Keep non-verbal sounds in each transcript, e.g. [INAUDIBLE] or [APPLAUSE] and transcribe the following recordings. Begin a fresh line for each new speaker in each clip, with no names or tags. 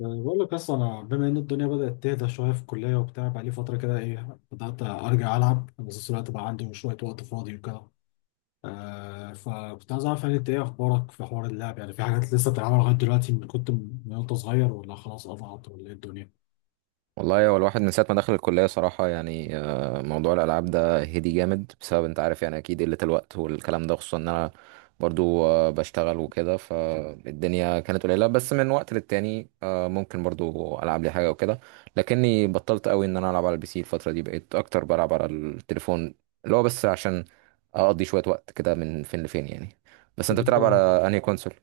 يعني بقول لك، اصلا انا بما ان الدنيا بدات تهدى شويه في الكليه وبتاع، بقى لي فتره كده ايه، بدات ارجع العب، بس الوقت بقى عندي شويه وقت فاضي وكده. آه فكنت عايز اعرف، يعني انت ايه اخبارك في حوار اللعب، يعني في حاجات لسه بتلعبها لغايه دلوقتي من وانت صغير، ولا خلاص قطعت ولا ايه الدنيا؟
والله هو الواحد من ساعة ما دخل الكلية صراحة، يعني موضوع الألعاب ده هدي جامد بسبب أنت عارف، يعني أكيد قلة الوقت والكلام ده، خصوصا إن أنا برضو بشتغل وكده، فالدنيا كانت قليلة، بس من وقت للتاني ممكن برضو ألعب لي حاجة وكده. لكني بطلت قوي إن أنا ألعب على البي سي، الفترة دي بقيت أكتر بلعب على التليفون، اللي هو بس عشان أقضي شوية وقت كده من فين لفين يعني. بس
طب
أنت
انت.
بتلعب على أنهي كونسول؟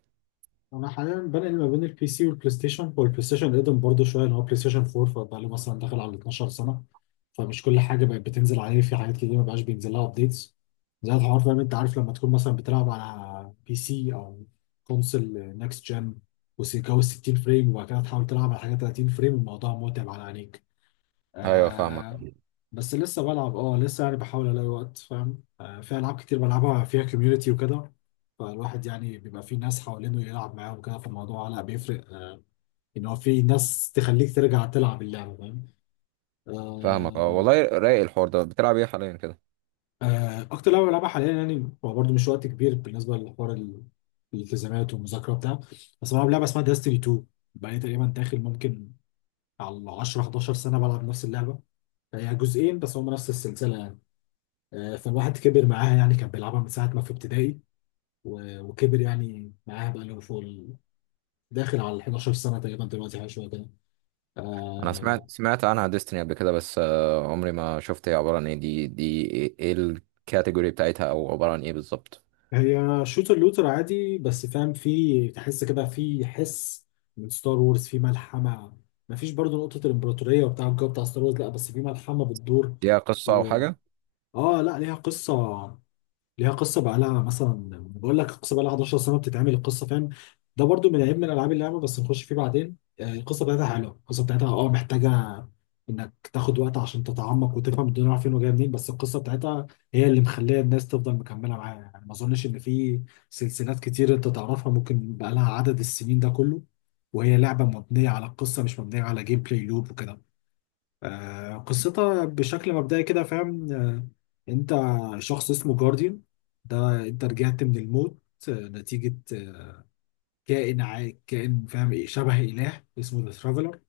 انا حاليا بنقل ما بين البي سي والبلاي ستيشن، هو البلاي ستيشن قدم برضه شويه اللي هو بلاي ستيشن 4، فبقى له مثلا داخل على 12 سنه. فمش كل حاجه بقت بتنزل عليه، في حاجات كتير ما بقاش بينزل لها ابديتس. زي الحوار فاهم، انت عارف لما تكون مثلا بتلعب على بي سي او كونسل نكست جن وجو 60 فريم، وبعد كده تحاول تلعب على حاجه 30 فريم، الموضوع متعب على عينيك.
أيوه، فاهمك.
آه. بس لسه بلعب، لسه يعني بحاول الاقي وقت فاهم، في العاب كتير بلعبها فيها كوميونتي وكده. فالواحد يعني بيبقى في ناس حوالينه يلعب معاهم وكده، فالموضوع لا بيفرق، ان هو في ناس تخليك ترجع تلعب اللعبه فاهم.
فاهمك، أه،
آه
والله رايق الحوار ده. بتلعب إيه حاليا كده؟
آه. اكتر لعبه بلعبها حاليا يعني، هو برضه مش وقت كبير بالنسبه لحوار الالتزامات والمذاكره وبتاع، بس بلعب لعبه اسمها داستني 2. بقالي تقريبا داخل، ممكن على 10 11 سنه بلعب نفس اللعبه، هي جزئين بس هم نفس السلسله يعني. فالواحد كبر معاها يعني، كان بيلعبها من ساعة ما في ابتدائي وكبر يعني معاها، بقى له فوق داخل على ال 11 سنة تقريبا دلوقتي، حاجة شوية كده.
انا
آه،
سمعت عنها ديستني قبل كده، بس عمري ما شفت هي عبارة عن ايه. دي إيه الكاتيجوري بتاعتها، او عبارة عن ايه بالظبط؟
هي شوتر لوتر عادي، بس فاهم في تحس كده، في حس من ستار وورز، في ملحمة. مفيش برضو نقطة الإمبراطورية وبتاع الجو بتاع ستار وورز، لا بس في ملحمة بتدور.
ليها قصة او
و
حاجة؟
اه لا، ليها قصة. ليها قصه، بقى لها مثلا، بقول لك القصه بقى لها 11 سنه بتتعمل القصه فاهم. ده برضو من عيب من العاب اللعبه، بس نخش فيه بعدين. القصه بتاعتها حلوه، القصه بتاعتها محتاجه انك تاخد وقت عشان تتعمق وتفهم الدنيا رايحه فين وجايه منين، بس القصه بتاعتها هي اللي مخليه الناس تفضل مكمله معاها يعني. ما اظنش ان في سلسلات كتير انت تعرفها ممكن بقى لها عدد السنين ده كله، وهي لعبه مبنيه على القصه، مش مبنيه على جيم بلاي لوب وكده. قصتها بشكل مبدئي كده فاهم. انت شخص اسمه جارديان، ده انت رجعت من الموت، نتيجة كائن كائن فاهم، ايه شبه اله اسمه ذا ترافلر،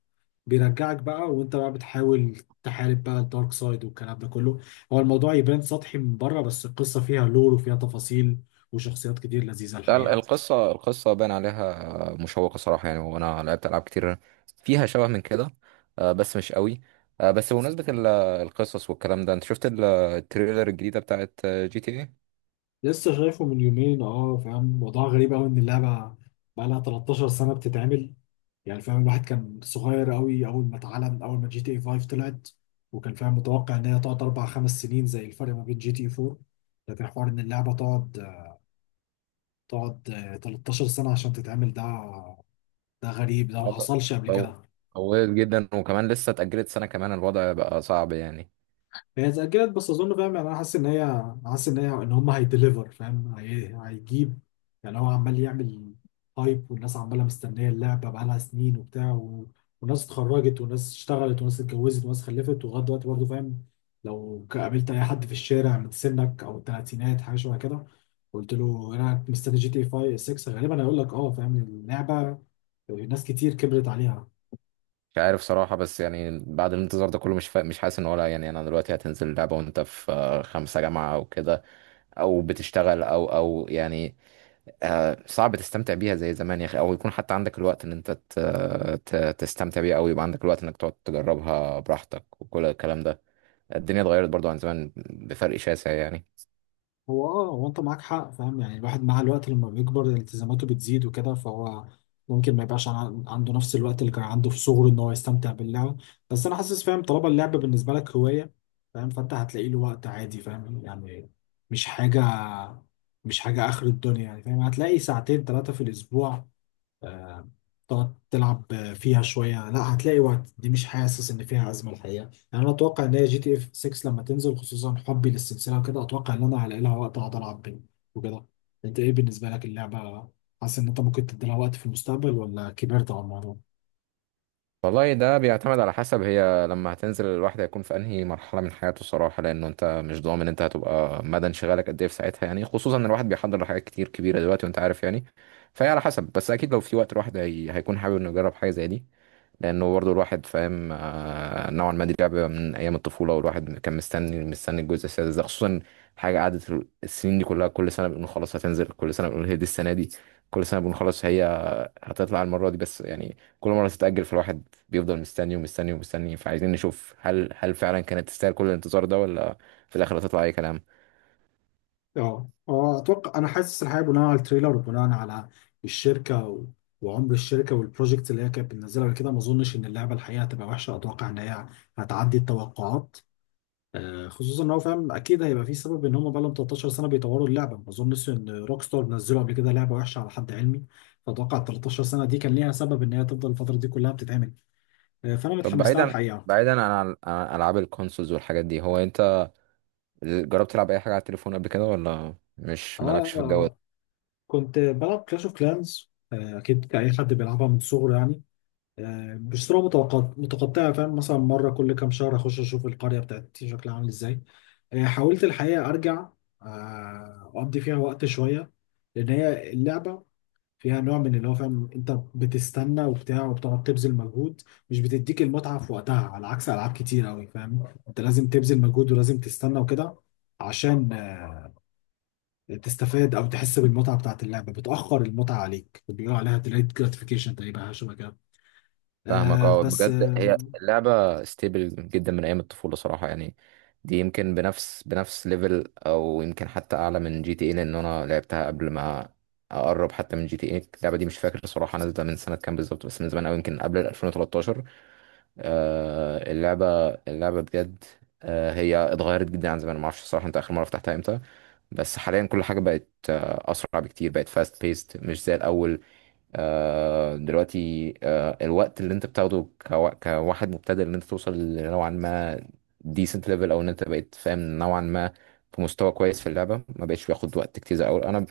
بيرجعك بقى وانت بقى بتحاول تحارب بقى الدارك سايد والكلام ده كله. هو الموضوع يبان سطحي من بره، بس القصة فيها لور وفيها تفاصيل وشخصيات كتير لذيذة
لا،
الحقيقة.
القصة باين عليها مشوقة صراحة، يعني وانا لعبت العاب كتير فيها شبه من كده، بس مش قوي. بس بمناسبة القصص والكلام ده، انت شفت التريلر الجديدة بتاعت جي تي ايه؟
لسه شايفه من يومين فاهم، موضوع غريب قوي ان اللعبه بقى لها 13 سنه بتتعمل. يعني فاهم الواحد كان صغير قوي اول ما اتعلن، اول ما جي تي اي 5 طلعت، وكان فاهم متوقع ان هي تقعد 4 5 سنين زي الفرق ما بين جي تي اي 4. لكن حوار ان اللعبه تقعد 13 سنه عشان تتعمل، ده غريب، ده ما حصلش قبل كده.
طولت جدا وكمان لسه اتأجلت سنة كمان، الوضع بقى صعب يعني.
هي اتأجلت، بس أظن فاهم يعني، أنا حاسس إن هي إن هم هيدليفر، فاهم، هيجيب، يعني هو عمال يعمل هايب والناس عمالة مستنية اللعبة بقالها سنين وبتاع، وناس اتخرجت وناس اشتغلت وناس اتجوزت وناس خلفت، ولغاية دلوقتي برضه فاهم، لو قابلت أي حد في الشارع من سنك أو التلاتينات حاجة شبه كده، قلت له أنا مستني جي تي 5 6 غالبا هيقول لك أه فاهم اللعبة، ناس كتير كبرت عليها.
مش عارف صراحة، بس يعني بعد الانتظار ده كله مش حاسس ان ولا، يعني انا دلوقتي هتنزل اللعبة وانت في خمسة جامعة او كده، او بتشتغل، او يعني صعب تستمتع بيها زي زمان يا اخي، او يكون حتى عندك الوقت ان انت تستمتع بيها، او يبقى عندك الوقت انك تقعد تجربها براحتك وكل الكلام ده. الدنيا اتغيرت برضو عن زمان بفرق شاسع يعني.
هو انت معاك حق فاهم، يعني الواحد مع الوقت لما بيكبر التزاماته بتزيد وكده، فهو ممكن ما يبقاش عنده نفس الوقت اللي كان عنده في صغره ان هو يستمتع باللعب. بس انا حاسس فاهم، طالما اللعب بالنسبه لك هوايه فاهم، فانت هتلاقي له وقت عادي فاهم يعني. مش حاجه مش حاجه اخر الدنيا يعني فاهم، هتلاقي ساعتين ثلاثه في الاسبوع تقعد تلعب فيها شوية، لا هتلاقي وقت، دي مش حاسس ان فيها أزمة الحقيقة. يعني انا اتوقع ان هي جي تي اف 6 لما تنزل، خصوصا حبي للسلسلة وكده، اتوقع ان انا هلاقي لها وقت اقعد العب بيه وكده. انت ايه بالنسبة لك اللعبة، حاسس ان انت ممكن تدي لها وقت في المستقبل ولا كبرت على الموضوع؟
والله ده بيعتمد على حسب هي لما هتنزل الواحد هيكون في انهي مرحله من حياته الصراحه، لانه انت مش ضامن انت هتبقى مدى انشغالك قد ايه في ساعتها، يعني خصوصا ان الواحد بيحضر لحاجات كتير كبيره دلوقتي وانت عارف يعني. فهي على حسب، بس اكيد لو في وقت الواحد هيكون حابب انه يجرب حاجه زي دي. لانه برضه الواحد فاهم نوعا ما دي لعبه من ايام الطفوله، والواحد كان مستني الجزء السادس ده خصوصا. حاجه قعدت السنين دي كلها، كل سنه بنقول خلاص هتنزل، كل سنه بنقول هي دي السنه دي، كل سنه بنقول خلاص هي هتطلع المرة دي، بس يعني كل مرة تتأجل فالواحد بيفضل مستني ومستني ومستني. فعايزين نشوف هل فعلا كانت تستاهل كل الانتظار ده، ولا في الآخر هتطلع أي كلام.
اه اتوقع، انا حاسس الحقيقة بناء على التريلر وبناء على الشركة وعمر الشركة والبروجكت اللي هي كانت بتنزلها قبل كده، ما اظنش ان اللعبة الحقيقة هتبقى وحشة، اتوقع ان هي هتعدي التوقعات. خصوصا ان هو فاهم، اكيد هيبقى في سبب ان هم بقى لهم 13 سنه بيطوروا اللعبه، ما اظنش ان روك ستار نزلوا قبل كده لعبه وحشه على حد علمي. فاتوقع ال 13 سنه دي كان ليها سبب ان هي تفضل الفتره دي كلها بتتعمل. فانا
طب
متحمس لها
بعيدا
الحقيقه.
بعيدا عن ألعاب الكونسولز والحاجات دي، هو أنت جربت تلعب أي حاجة على التليفون قبل كده، ولا
اه
مش مالكش في الجو
آه،
ده؟
كنت بلعب كلاش اوف كلانز، اكيد كاي حد بيلعبها من صغره يعني. بشتريها متقطعه، فاهم، مثلا مره كل كام شهر اخش اشوف القريه بتاعتي شكلها عامل ازاي. حاولت الحقيقه ارجع اقضي فيها وقت شويه. لان هي اللعبه فيها نوع من اللي هو فاهم، انت بتستنى وبتاع، وبتقعد تبذل مجهود، مش بتديك المتعه في وقتها، على عكس العاب كتير قوي فاهم، انت لازم تبذل مجهود ولازم تستنى وكده عشان تستفاد او تحس بالمتعه بتاعت اللعبه، بتاخر المتعه عليك، بيقولوا عليها delayed gratification، تقريبا حاجه شبه كده.
فاهمك.
آه
اه
بس
بجد هي
آه
اللعبة ستيبل جدا من أيام الطفولة صراحة يعني. دي يمكن بنفس ليفل، أو يمكن حتى أعلى من جي تي اي، لأن أنا لعبتها قبل ما، أقرب حتى من جي تي اي. اللعبة دي مش فاكر صراحة نازلة من سنة كام بالظبط، بس من زمان أوي، يمكن قبل ال 2013. اللعبة بجد. هي اتغيرت جدا عن زمان، معرفش صراحة أنت آخر مرة فتحتها إمتى، بس حاليا كل حاجة بقت أسرع بكتير، بقت فاست بيست مش زي الأول. دلوقتي الوقت اللي انت بتاخده كواحد مبتدئ ان انت توصل نوعا ما decent level، او ان انت بقيت فاهم نوعا ما في مستوى كويس في اللعبه، ما بقتش بياخد وقت كتير زي الاول. انا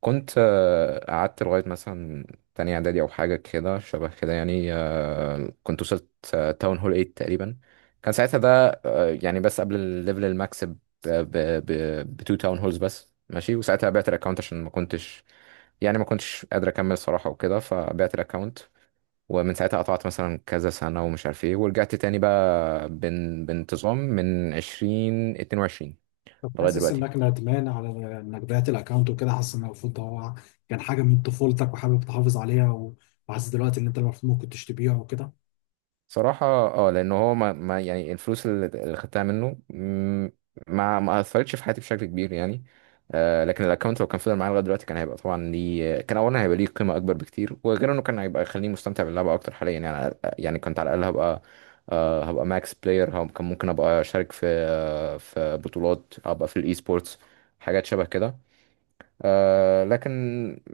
كنت قعدت لغاية مثلا تانية إعدادي أو حاجة كده شبه كده يعني، كنت وصلت تاون هول 8 تقريبا، كان ساعتها ده يعني بس قبل الليفل الماكس ب ب ب بتو تاون هولز بس، ماشي. وساعتها بعت الأكونت عشان ما كنتش، يعني ما كنتش قادر أكمل صراحة وكده فبعت الأكونت، ومن ساعتها قطعت مثلا كذا سنة ومش عارف ايه، ورجعت تاني بقى بانتظام من عشرين اتنين وعشرين
طب
لغاية
حاسس
دلوقتي.
انك ندمان على انك بعت الاكونت وكده، حاسس ان المفروض ده هو كان حاجه من طفولتك وحابب تحافظ عليها، وحاسس دلوقتي ان انت المفروض ممكن تشتبيها وكده.
صراحة اه، لأن هو ما, ما يعني الفلوس اللي خدتها منه، ما أثرتش في حياتي بشكل كبير يعني. لكن الأكونت لو كان فضل معايا لغاية دلوقتي كان هيبقى طبعا ليه، كان أولا هيبقى ليه قيمة أكبر بكتير، وغير إنه كان هيبقى يخليني مستمتع باللعبة أكتر حاليا يعني. يعني كنت على الأقل هبقى هبقى ماكس بلاير، كان ممكن أبقى أشارك في بطولات، أبقى في الإي سبورتس، حاجات شبه كده. لكن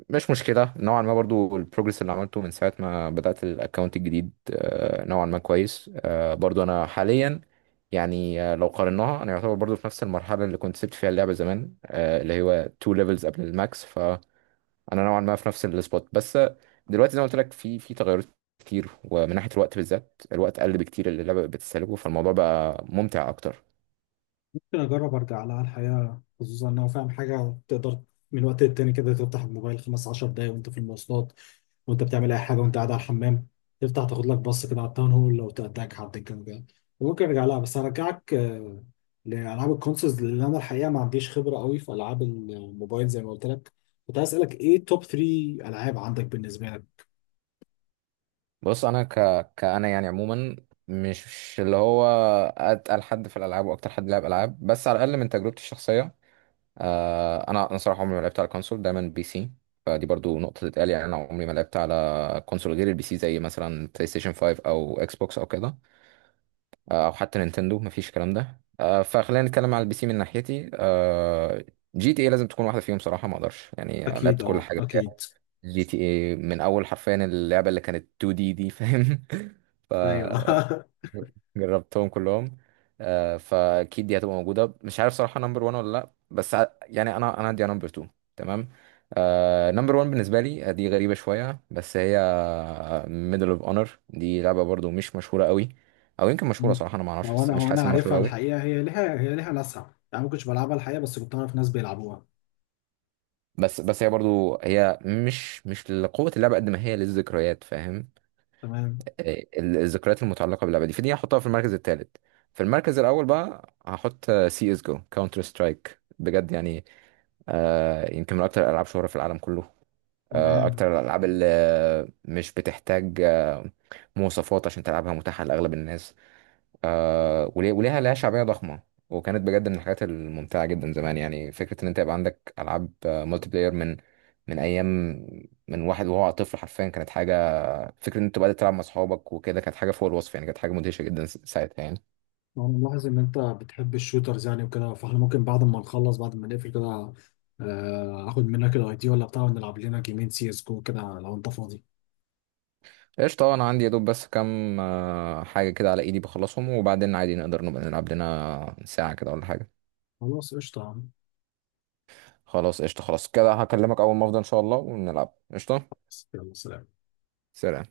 مش مشكلة نوعا ما برضو، البروجرس اللي عملته من ساعة ما بدأت الاكونت الجديد نوعا ما كويس. برضو أنا حاليا، يعني لو قارناها أنا يعتبر برضو في نفس المرحلة اللي كنت سبت فيها اللعبة زمان، اللي هو تو ليفلز قبل الماكس، فأنا نوعا ما في نفس السبوت. بس دلوقتي زي ما قلت لك في تغيرات كتير، ومن ناحية الوقت بالذات الوقت قل بكتير اللي اللعبة بتستهلكه، فالموضوع بقى ممتع أكتر.
ممكن أجرب أرجع لها الحقيقة، خصوصا إن هو فاهم، حاجة تقدر من وقت للتاني كده تفتح الموبايل 15 دقايق وأنت في المواصلات، وأنت بتعمل أي حاجة، وأنت قاعد على الحمام، تفتح تاخد لك بص كده على التاون هول لو تأتاك حد كان جاي، وممكن أرجع لها، بس هرجعك لألعاب الكونسولز، لأن أنا الحقيقة ما عنديش خبرة قوي في ألعاب الموبايل زي ما قلت لك. كنت عايز أسألك إيه توب 3 ألعاب عندك بالنسبة لك؟
بص انا كأنا يعني عموما، مش اللي هو اتقل حد في الالعاب واكتر حد لعب العاب، بس على الاقل من تجربتي الشخصيه، انا صراحه عمري ما لعبت على كونسول، دايما بي سي. فدي برضو نقطه تتقال، يعني انا عمري ما لعبت على كونسول غير البي سي، زي مثلا بلاي ستيشن 5 او اكس بوكس او كده، او حتى نينتندو، مفيش الكلام ده. فخلينا نتكلم على البي سي من ناحيتي. جي تي اي لازم تكون واحده فيهم صراحه، ما اقدرش يعني،
أكيد،
لعبت كل
أه،
حاجه فيها.
أكيد.
جي تي اي من اول حرفيا اللعبه اللي كانت 2 دي، دي فاهم. [LAUGHS] ف
أيوه [LAUGHS]
جربتهم كلهم. فاكيد دي هتبقى موجوده، مش عارف صراحه نمبر 1 ولا لا، بس يعني انا عندي نمبر 2. تمام. نمبر 1 بالنسبه لي دي غريبه شويه، بس هي ميدل اوف اونر. دي لعبه برضو مش مشهوره قوي، او يمكن مشهوره
ما
صراحه انا ما اعرفش،
هو
بس
انا
مش
هو
حاسس
انا
انها مشهوره
عارفها
قوي.
الحقيقه، هي ليها ناسها، يعني ما كنتش بلعبها الحقيقه بس كنت اعرف ناس بيلعبوها.
بس هي برضو هي مش لقوه اللعبه قد ما هي للذكريات، فاهم.
تمام.
الذكريات المتعلقه باللعبه دي، فدي هحطها في المركز الثالث. في المركز الاول بقى هحط سي اس جو، كاونتر سترايك بجد يعني. يمكن من اكتر الالعاب شهره في العالم كله.
تمام.
اكتر الالعاب اللي مش بتحتاج مواصفات عشان تلعبها، متاحه لاغلب الناس، وليها شعبيه ضخمه. وكانت بجد من الحاجات الممتعه جدا زمان. يعني فكره ان انت يبقى عندك العاب مالتي بلاير من ايام، من واحد وهو طفل حرفيا، كانت حاجه. فكرة ان انت بقى تلعب مع اصحابك وكده كانت حاجة فوق الوصف، يعني كانت حاجة مدهشة جدا ساعتها يعني.
وانا ملاحظ ان انت بتحب الشوترز، يعني وكده، فاحنا ممكن بعد ما نخلص بعد ما نقفل كده اخد منك الاي دي ولا بتاع، ونلعب لنا جيمين سي اس جو كده لو انت فاضي.
قشطة. انا عندي يا دوب بس كام حاجة كده على ايدي، بخلصهم وبعدين عادي نقدر نبقى نلعب لنا ساعة كده ولا حاجة.
خلاص قشطه يا عم.
خلاص قشطة، خلاص كده هكلمك اول ما افضى ان شاء الله ونلعب، قشطة.
يلا سلام.
سلام.